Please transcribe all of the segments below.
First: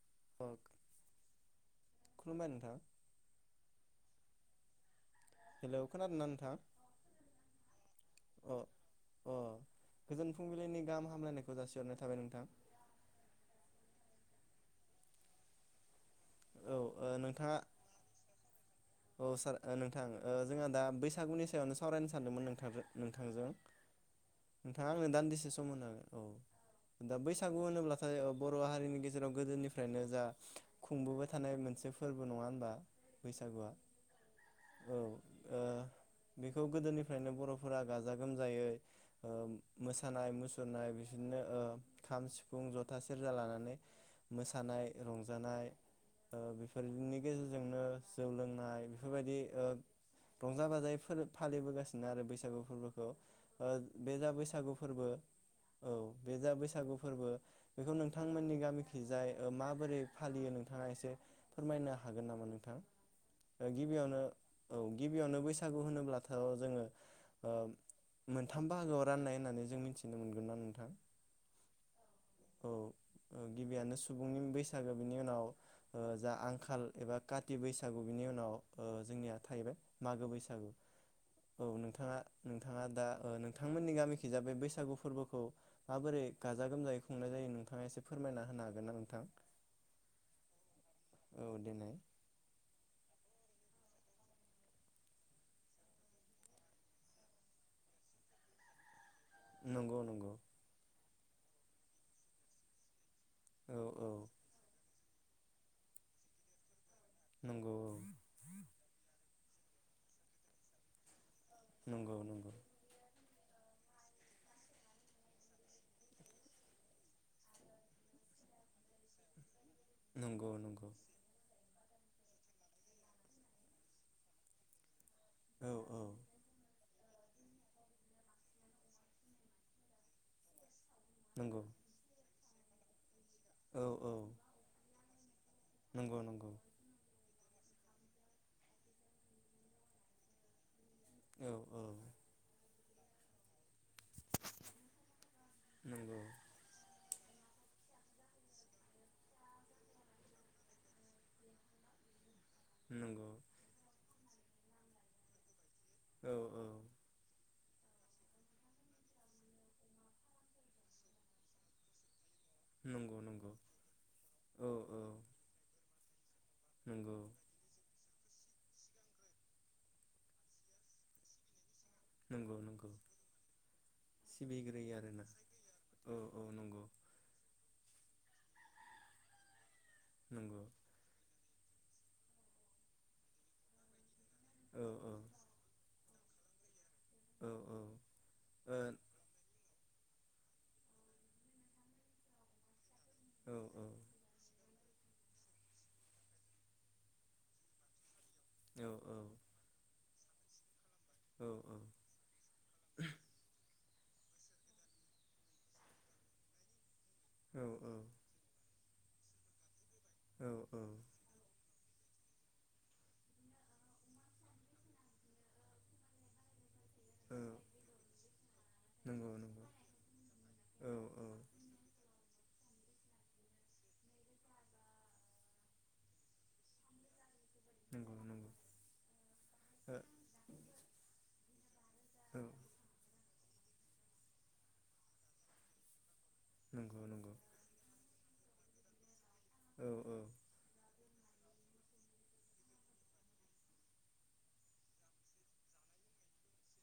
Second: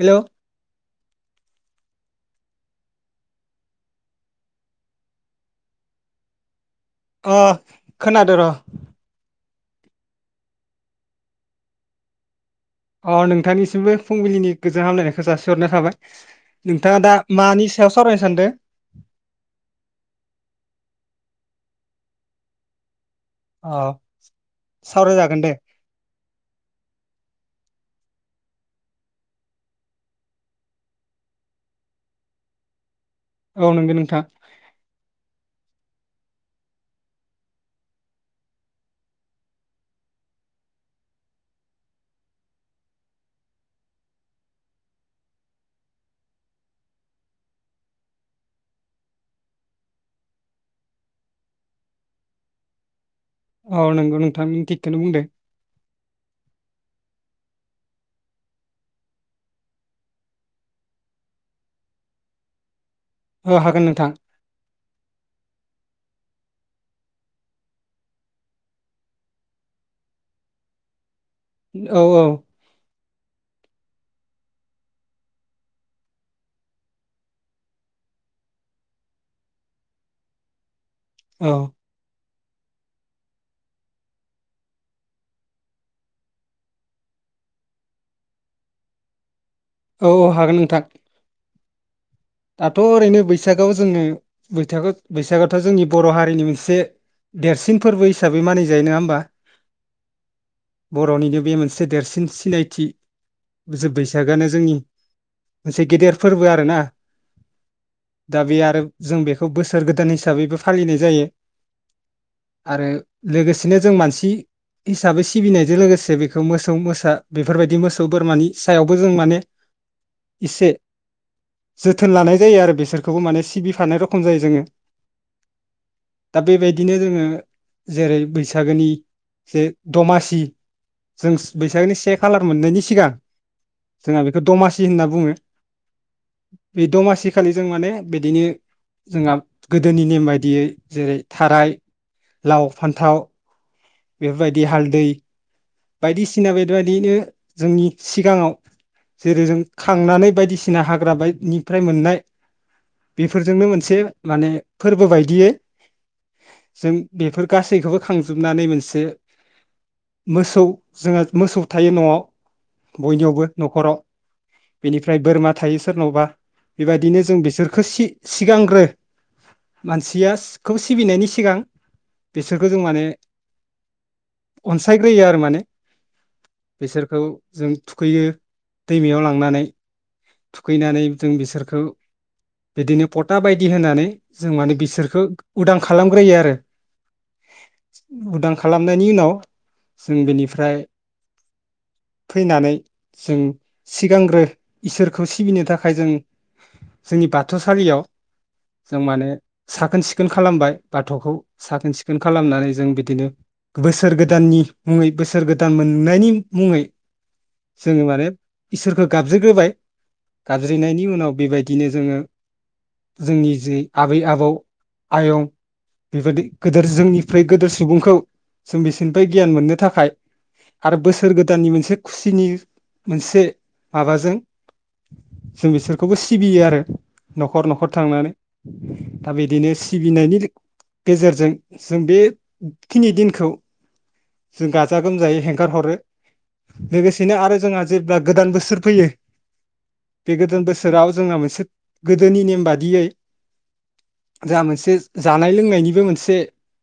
हेल' [unintelligible] हेल' खोनादोंना नोंथां अ खोनादों र अ अ गोजोन फुंबिलिनि गाहाम हामलायनायखौ जासिहरनाय थाबाय नोंथां अ नोंथांनिसिमबो फुंबिलिनि गोजोन हामलायनायखो जासिहरनाय थाबाय। औ नोंथाङा ओ दा नोंथाङा मानि सायाव सावरायनो सानदो? औ सार ओ नोंथां ओ जोंहा दा बैसागुनि सायावनो सावरायनो सानदोंमोन नोंथांदो। नोंथांजों अ नोंथाङा आंनो सावरायजागोन दान्दिसे दे सम होनो हागोन औ दा बैसा गु होनोब्लाथाय ओ बर' हारिनि गेजेराव गोदोनिफ्रायनो जा खुंबोबाय थानाय मोनसे फोरबो नङा होनबा? बैसागुआ गो नोंथां औ ओ बेखौ गोदोनिफ्रायनो बर'फोरा गाजा गोमजायैओम मोसानाय मुसुरनाय बिसोरनो ओ खाम, सिफुं, जथा, सेरजा लानानै मोसानाय रंजानाय ओ बेफोरनि गेजेरजोंनो जौ लोंनाय बेफोरबायदि ओ रंजा बाजायै फोर फालिबोगासिनो आरो बैसागु फोरबोखौ। ओ औ बे नंगौ जा नोंथां नों बैसागु थिगखोनो फोरबो बुंदो। औ बे जा बैसागु फोरबो बेखौ नोंथांमोननि गामिखिजाय माबोरै फालियो नोंथाङा एसे फोरमायनो हागोन नामा नोंथां? औ ओ हागोन नोंथां गिबियावनो औ गिबियावनो बैसागु होनोब्लाथ' जोङो ओ मोनथाम बाहागोआव राननाय होननानै जों मिथिनो मोनगोन ना नोंथां औ औ ओ गिबियानो सुबुंनि बैसागो बिनि उनाव ओ जा आंखाल एबा काति बैसागु बिनि उनाव ओ जोंनिया थाहैबाय मागो बैसागु औ नोंथाङा नोंथाङा दा ओ नोंथांमोननि गामिखि जा बे बैसागु फोरबोखौ माबोरै गाजा गोमजायै खुंनाय जायो नोंथाङा एसे फोरमायना होनो हागोन ना नोंथां? औ औ हागोन नोंथां औ देनाय दाथ' ओरैनो बैसागोआव जोङो बैथागो बैसागोआथ' जोंनि बर' हारिनि मोनसे देरसिन फोरबो हिसाबै मानिजायो नोङा होमबा? नंगौ नंगौ बर'निनो बे मोनसे देरसिन सिनायथि औ जो औ बैसागोआनो जोंनि मोनसे गेदेर फोरबो आरो ना नंगौ औ दा बे जों बेखौ बोसोर गोदान हिसाबैबो फालिनाय जायो। नंगौ नंगौ आरो लोगोसेनो जों मानसि हिसाबै सिबिनायजों लोगोसे बेखौ मोसौ मोसा बेफोरबायदि मोसौ बोरमानि सायावबो जों माने नंगौ एसे नंगौ जोथोन लानाय जायो आरो बिसोरखौबो माने सिबिफानाय रखम जायो जोङो। औ औ दा बे बाय बिदिनो जोङो जेरै बैसागोनि जे दमासि जोंस नंगौ बैसागोनि सेख कालार मोननायनि सिगां औ औ [inaudible] बुङो नंगौ न बे दमासि खालि जों माने बिदिनो जोंहा गोदोनि नेम बायदियै जेरै औ थाराय औ लाव फान्थाव बेफोरबायदि हालदै नंगौ बायदिसिना बेदबायदिनो जोंनि सिगाङाव जेरै जों खांनानै बायदिसिना हाग्रा बायदनिफ्राय मोननाय नंगौ बेफोरजोंनो मोनसे माने फोरबो बायदियै औ औ जों बेफोर गासैखौबो खांजोबनानै मोनसे मोस थौ जोङहा मोसौ थायो न'आव नंगौ बयनियावबो नंगौ न'खराव औ औ बेनिफ्राय बोरमा थायो सोरनावबा नंगौ बेबायदिनो जों बिसोरखो सि सिगांग्रो मानसिया सिखौ सिबिनायनि सिगां नंगौ बिसोरखौ जों नंगौ माने सिबिग्रोयो आरोना अनसायग्रोयो आ ने औ औ नंगौ बिसोरखौ जों थुखै बियो दैमायाव लांनानै नंगौ थुखैनानै जों बिसोर खौ बिदिनो पथा बायदि होनानै जों माने औ औ बिसोरखो उदां खालामग्रोयो आरो औ उदां औ खालामनायनि उनाव जों बेनिफ्राय फैनानै जों ओ औ सिगांग्रो इसोरखौ सिबिनो थाखाय जों जोंनि बाथौसालियाव जों मानो साखोन सिख खोन खालामबाय बाथौखौ साखोन सिखोन खालामनानै जों बिदिनो बोसोर गोदाननि मुङै बोसोर गोदान मोननायनि मुङै जोङो माने इसोरखो गाबज्रिग्रोबाय औ औ गाबज्रिनायनि उनाव बेबायदिनो जोङो जोंनि जि आबै आबौ आयं बेबादि गोदोर जोंनिफ्राय गोदोर सुबुंखौ जों नंगौ बिसोरनिफ्राय गियान नंगौ मोननो थाखाय औ आरो औ बोसोर गोदाननि मोनसे खुसिनि मोनसे माबाजों जों बिसोरखौबो सिबियो आरो न'खर न'खर नंगौ थांनानै नंगौ दा बिदिनो ओ सिबिनायनि गेजेरजों जों बे औ खिनि दिनखौ जों गाजा गोमजायै हेगारहरो। नंगौ नंगौ लोगोसेनो आरो जोंहा जेब्ला गोदान बोसोर फैयो। औ औ बे बोसोराव जोंहा मोनसे गोदोनि नेम बादियै जा मोनसे जानाय लोंनायनिबो मोनसे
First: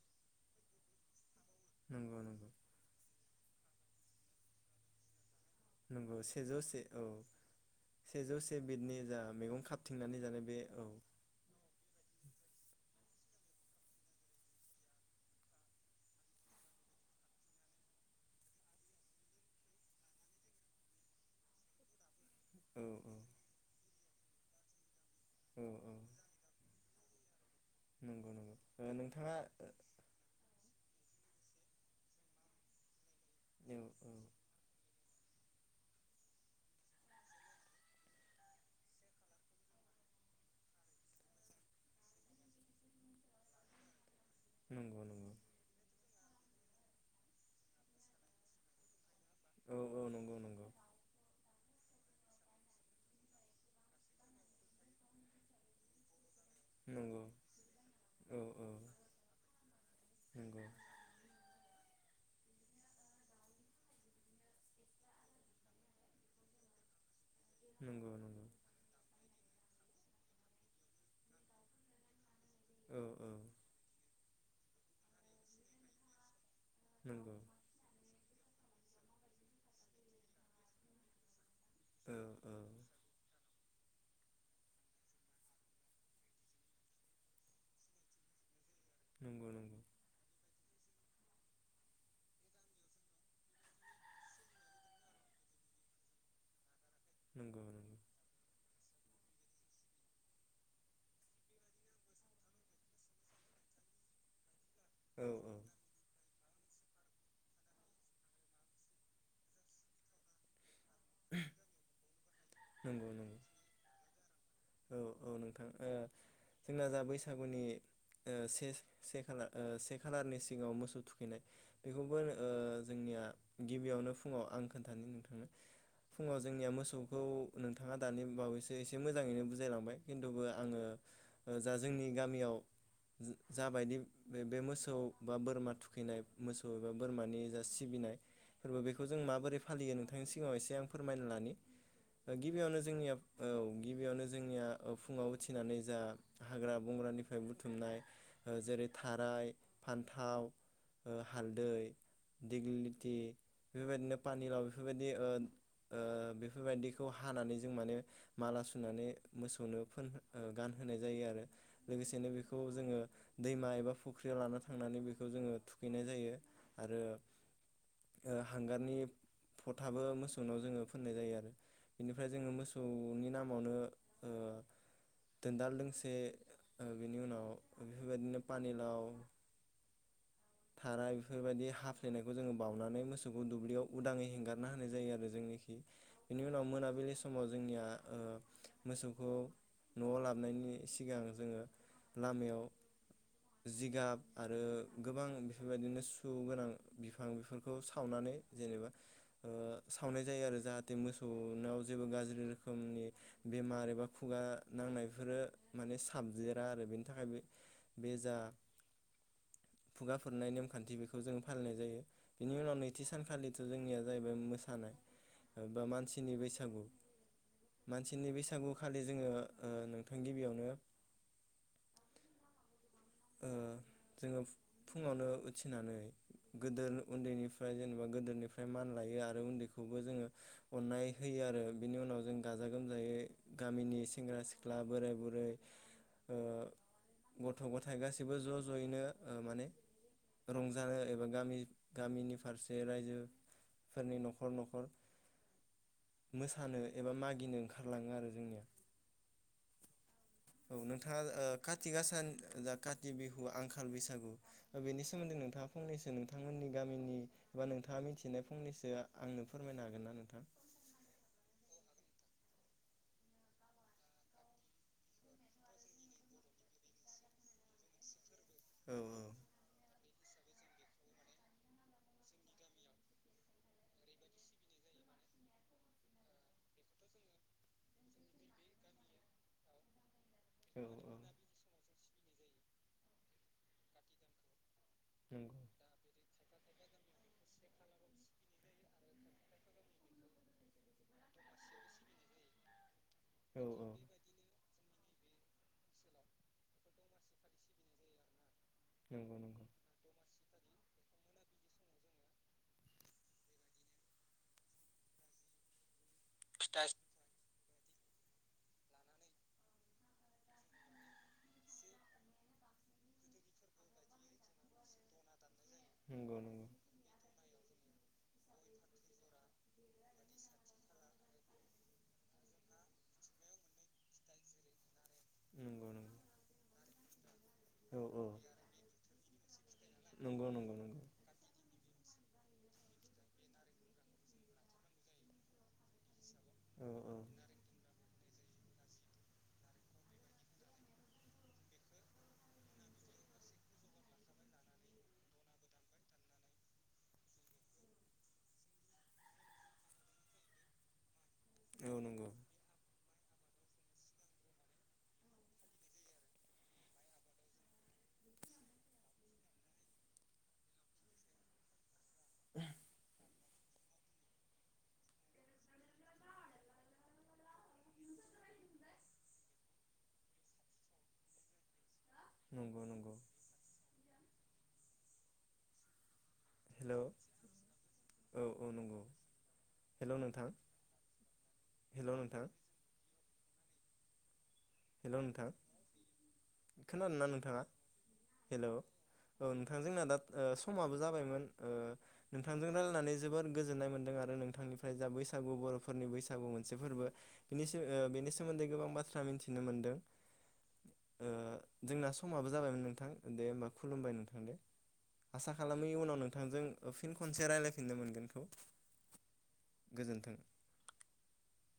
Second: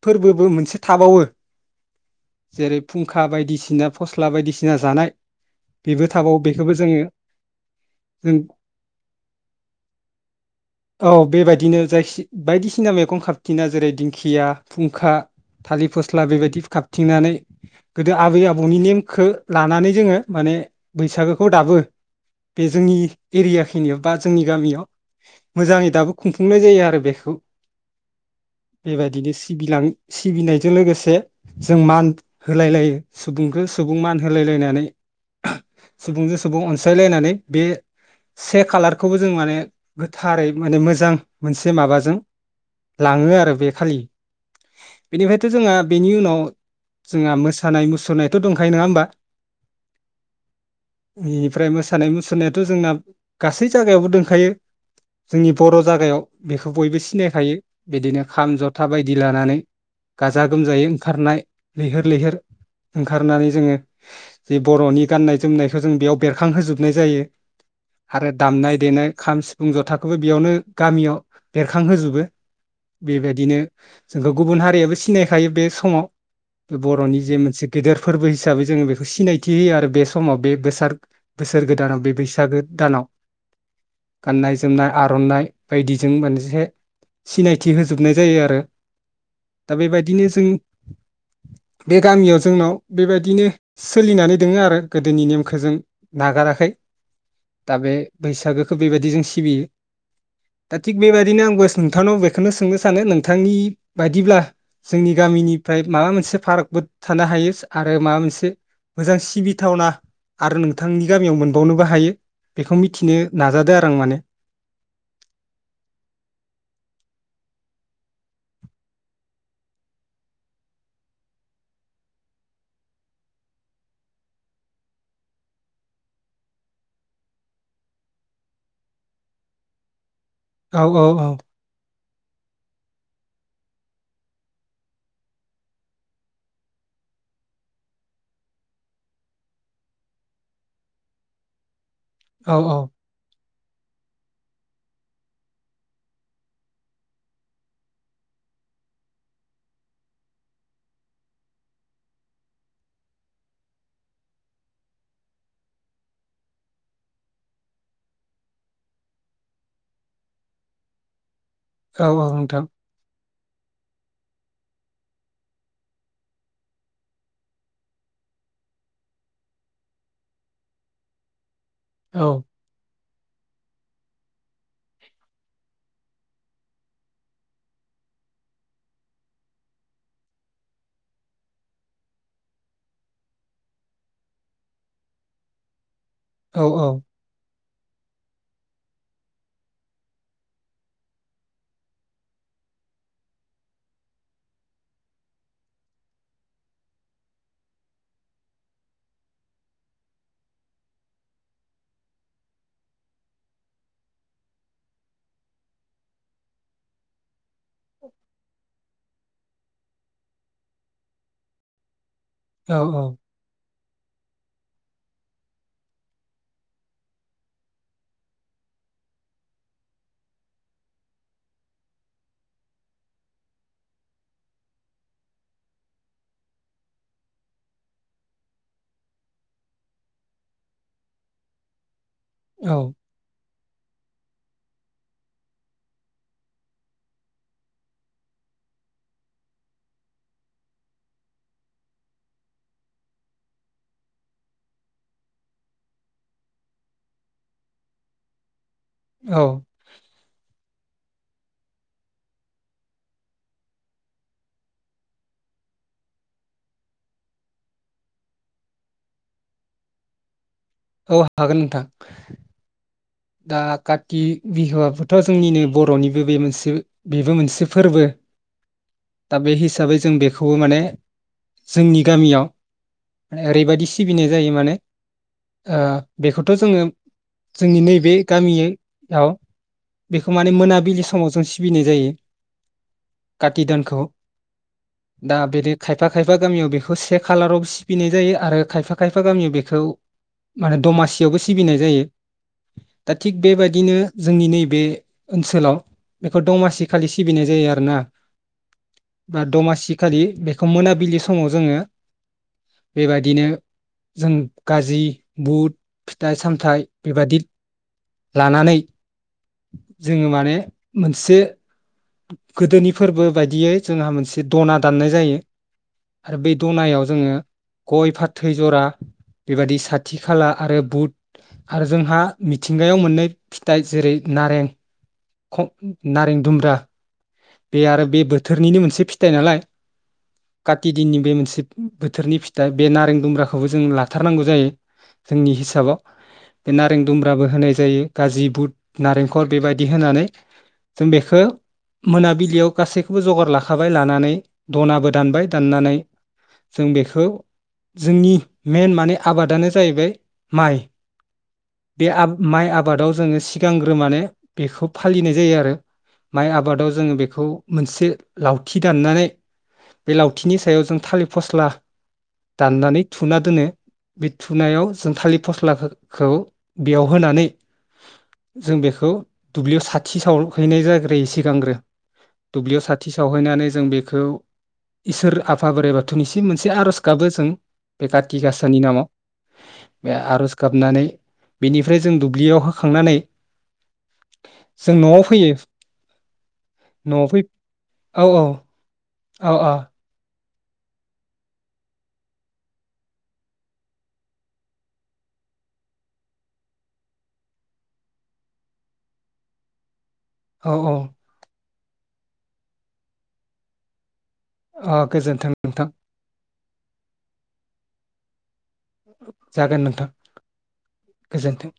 फोरबोबो मोनसे थाबावो नंगौ नंगौ जेरै फुंखा बायदि थिना फस्ला बायदिसिना जानाय। बेबो नंगौ थाबावो सेजौ बेखौबो से जोङो औ जों सेजौ से बिदनि जा मैगं खाबथिंनानै जानाय बे औ बेबायदिनो जायखि बायदिसिना मैगं खााबथिना जेरै दिंखिया फुंखा थालिर फस्ला बेबायदि खाबथिंनानै गोदो आबै आबौनि नेमखौ लानानै जोङो माने बैसागोखौ दाबो बे औ जोंनि एरिया खिनियाव बा जोंनि गामियाव औ मोजाङै औ दाबो खुंफुंनाय जायो आरो बेखौ नंगौ नंगौ ओ बेबायदिनो नोंथाङा सिबिलां सिबिनायजों लोगोसे जों मान होलाय लायो। सुबुंखौ औ सुबुं मान होलायलायनानै सुबुंजों सुबुं अनसायलायनानै बे से कालारखौबो जों माने गोथारै माने मोजां मोनसे माबाजों लाङो आरो बे खालि नंगौ नंगौ बेनिफ्रायथ' जोंहा बेनि उनाव जोंहा मोसानाय मुसुरनायथ' दंखायो नङा होमबा? औ औ नंगौ नंगौ [unintelligible] फ्राय मोसा सानाय मुसुरनायाथ' जोंना गासै जायागायावबो दोंखायो जोंनि बर' जागायाव बेखौ बयबो नंगौ सिनायखायो बिदिनो औ खाम औ जथा बायदि लानानै गाजा गोमजायै ओंखारनाय लैहोर लैहोर ओंखारनानै जोङो जि बर'नि गाननाय जोमनायखौ जों बेयाव बेरखांहोजोब नाय जायो। नंगौ नंगौ आरो दामनाय देनाय खाम सिफुं जथाखौबो बेयावनो गामियाव बेरखांहोजोबो। औ औ बेबायदिनो जोंखौ गुबुन हारि याबो सिनायखायो बे समाव। बे बर'नि जे नंगौ मोनसे गेदेर फोरबो हिसाबै जोङो बेखौ सिनायथि होयो आरो बे समाव बे बेसारद बोसोर गोदानाव औ बे बैसागो औ दानाव गाननाय जोमनाय आर'नाइ बायदिजों मोनसे सिनायथि होजोबनाय जायो आरो नंगौ दा नंगौ बेबायदिनो जों बे गामियाव जोंनाव बेबायदिनो सोलिनानै दोङो आरो गोदोनि नेमखो जों नागाराखै। नंगौ दा बे नंगौ बैसागो बेबायदि जों सिबियो। दा थिग बेबायदिनो आंबो नोंथांनाव बेखौनो सोंनो सानो नोंथांनि बायदिब्ला जोंनि औ औ गामिनिफ्राय माबा मोनसे पार्क ब थानो हायो आरो माबा मोनसे मोजां सिबिथावना आरो नों थांनि गामियाव मोनबावनोबो हायो। बेखौ नंगौ मिथिनो नंगौ नाजादो आरो आं माने। औ औ नोंथां ओ जोंना जा बैसागुनि ओ से से खालार से खालारनि सिगाङाव मोसौ थुखैनाय बेखौबो ओ जोंनिया गिबियावनो फुङाव आं खोन्थानि नोंथांनो फुङाव जोंनिया मोसौखौ नोंथाङा दानि बावैसो एसे मोजाङैनो बुजि जाय‌लांबाय खिन्थुबो औ औ औ आङो जा जोंनि - गामियाव जाबायदि बे बे मोसौ बा बोरमा थुखैनाय मोसौ एबा बोरमानि जा सिबिनाय फोरबो बेखौ जों माबोरै फालियो नोंथांनि सिगाङाव एसे आं फोरमायना लानि। औ गिबियावनो जोंनिया औ गिबियावनो जोंनिया फुङाव उथिनानै जा हाग्रा बंग्रानिफ्राय बुथुमनाय जेरै थाराय फान्थाव हालदै दिग्लिलिथि बेफोरबायदिनो पानिलाव बेफोरबायदि ओ बेफोरबायदिखौ हानानै जों माने माला सुनानै मोसौनो फोन ओ गानहोनाय जायो आरो। औ लोगोसेनो औ बेखौ नोंथां जोङो दैमा एबा फुख्रियाव लाना थांनानै बेखौ जोङो थुखैनाय जायो आरो हांगारनि फथाबो मोसौनाव जोङो फोननाय जायो आरो। औ बेनिफ्राय जोङो मोसौ न'नि नामावनो ओ दोनदाल दोंसे बेनि उनाव बेफोरबायदिनो पानिलाव थाराय बेफोरबायदि हाफ्लेनायखौ जोङो बाउनानै मोसौखौ दुब्लियाव उदाङै हेंगारना होनाय जायो आरो जोंनिखि। बेनि औ उनाव औ मोनाबिलि समाव जोंनिया मोसौखौ न'आव लाबोनायनि सिगां जोङो लामायाव जिगाब आरो गोबां बेफोरबायदिनो सु गोनां बिफां बेफोरखौ सावनानै जेनेबा सावनाय जायो आरो जाहाथे मोसौनाव जेबो गाज्रि रोखोमनि बेमार एबा खुगा नांनायफोरो माने साबदेरा आरो बेनि थाखाय बे बे जा खुगा फोरनाय नेमखान्थि बेखौ जों फालिनाय जायो। बिनि उनाव नैथि सानखालि जोंनिया जाहैबाय मोसानाय बा मानसिनि बैसागु। मानसि मनसिनि बैसागु खालि जोङो ओ नोंथां गिबियावनो जोङो फुङावनो उथिनानै गोदो उन्दैनिफ्राय जेनेबा गोदोनिफ्राय मान लायो आरो उन्दैखौबो जोङो अननाय होयो आरो बिनि उनाव। जों गाजा औ गोमजायै। गामिनि सेंग्रा सिख्ला बोराय बुरै गथ' गथा थाय गासैबो ज' ज'यैनो माने रंजानो एबा गामि गामिनि फारसे रायजोफोरनि न'खर न'खर मोसानो एबा मागिनो ओंखारलाङो आरो जोंनिया। औ। औ नोंथाङा काथि गासा जा काथि बिहु आंखाल बैसागु बेनि सोमोन्दै नोंथाङा फंनैसो नोंथांमोननि गामिनि बा नोंथाङा मिथिनाय फंनैसो आंनो फोरमायनो हागोन ना नोंथां। औ हागोन नोंथां। दा काति बिहुआबोथ' जोंनिनो बर'निबो बे मोनसे बेबो मोनसे फोरबो। औ दा बे हीसाबै जों बेखौबो माने जोंनि गामियाव ओरैबायदि सिबिनाय जायो माने अ बेखौथ' जोङो जोंनि नै बे गामि याव बेखौ माने औ मोनाबिलि समाव जों सिबिनाय जायो। काटि दानखौ। दा नंगौ बिदि खायफा -खायफा गामियाव बेखौ से खालाराव सिबिनाय जायो आरो खायफा- खायफा गामियाव बेखौ माने दमासियावबो सिबिनाय जायो। दा थिग औ बेबायदिनो जोंनि नैबे ओनसोलाव बेखौ दमासि खालि सिबिनाय जायो आरो ना। नंगौ नंगौ दमासि खालि बेखौ मोनाबि बिलिफांआव जोङो बेबादिनो जों गाज्रि बुट फिथाइ सामथाइ बेबादि लानानै जोङो माने मोनसे गोदोनि फोरबो बायदियै जोंहा मोनसे दना दाननाय जायो। नंगौ नंगौ आरो बै द'नायाव जोङो गय फाथै जरा बेबादि साथि खाला आरो बुट आरो जोंहा मिथिंगायाव मोननै फिथाइ जेरै नारें नारें दुम्ब्रा। बे औ आरो बे बोथोरनिनो मोनसे फिथाइ नालाय नंगौ नंगौ काति दिननि बे मोनसे बोथोरनि फिथाइ बे नारें दुमब्राखौबो जों लाथारनांगौ जायो जोंनि हिसाबाव बे औ नारें दुम्ब्राबो होनाय जायो। गाज्रि बुट नारेंखल बेबायदि होनानै जों बेखो मोनाबिलियाव गासैखौबो जगार लाखाबाय लानानै द'। नाबो दानबाय दाननानै जों बेखौ जोंनि मेन माने आबादानो जाहैबाय माइ। औ बे आ नंगौ माइ आबादाव जोङो सिगांग्रो माने बेखौ फालिनाय जायो आरो माइ आबादाव जोंडो बेखौ मोनसे लावथि दाननानै बे लावथिनि सायाव जों थालिर फस्ला दाननानै थुना दोनो। बे थुनायाव जों थालिर फस्लाखौ बेयाव होनानै जों बेखौ दुब्लियाव साथि साव हैनाय जाग्रोयो सिगांग्रो। दुब्लियाव नंगौ साथि नंगौ सावहैनानै जों बेखौ इसोर आफा बोराइ बाथौनिसिम मोनसे हेलौ आर'ज गाबो जों बे काति औ औ गाासानि नंगौ नामाव बे हेलौ नोंथां आर'ज गाबनानै बेनिफ्राय हेलौ जों नोंथां दुब्लियाव होखांनानै जों हेलौ न'आव नोंथां फैयो न'आव खोनादोंना फै नोंथाङा औ औ हेल' औ नोंथांजोंना दा ओ समाबो जाबायमोन ओ नोंथांजों रायजल्लायनानै जोबोर गोजोननाय मोनदों आरो नोंथांनिफ्राय जा बैसागु बर फोरनि बैसागु मोनसे फोरबो बेनि सो ओ बेनि सोमोन्दै गोबां बाथ्रा मिनथि नो मोन्दों औ औ जोंना समाबो जाबायमोन नोंथां दे होमबा खुलुमबाय नों अ गोजोन्थों आसा नोंथां खालामो उनाव नोंथांजों फिन खनसे रायजलायफिननो मोनगोनखौ जागोन नोंथां गोजोन्थों। गोजोनथों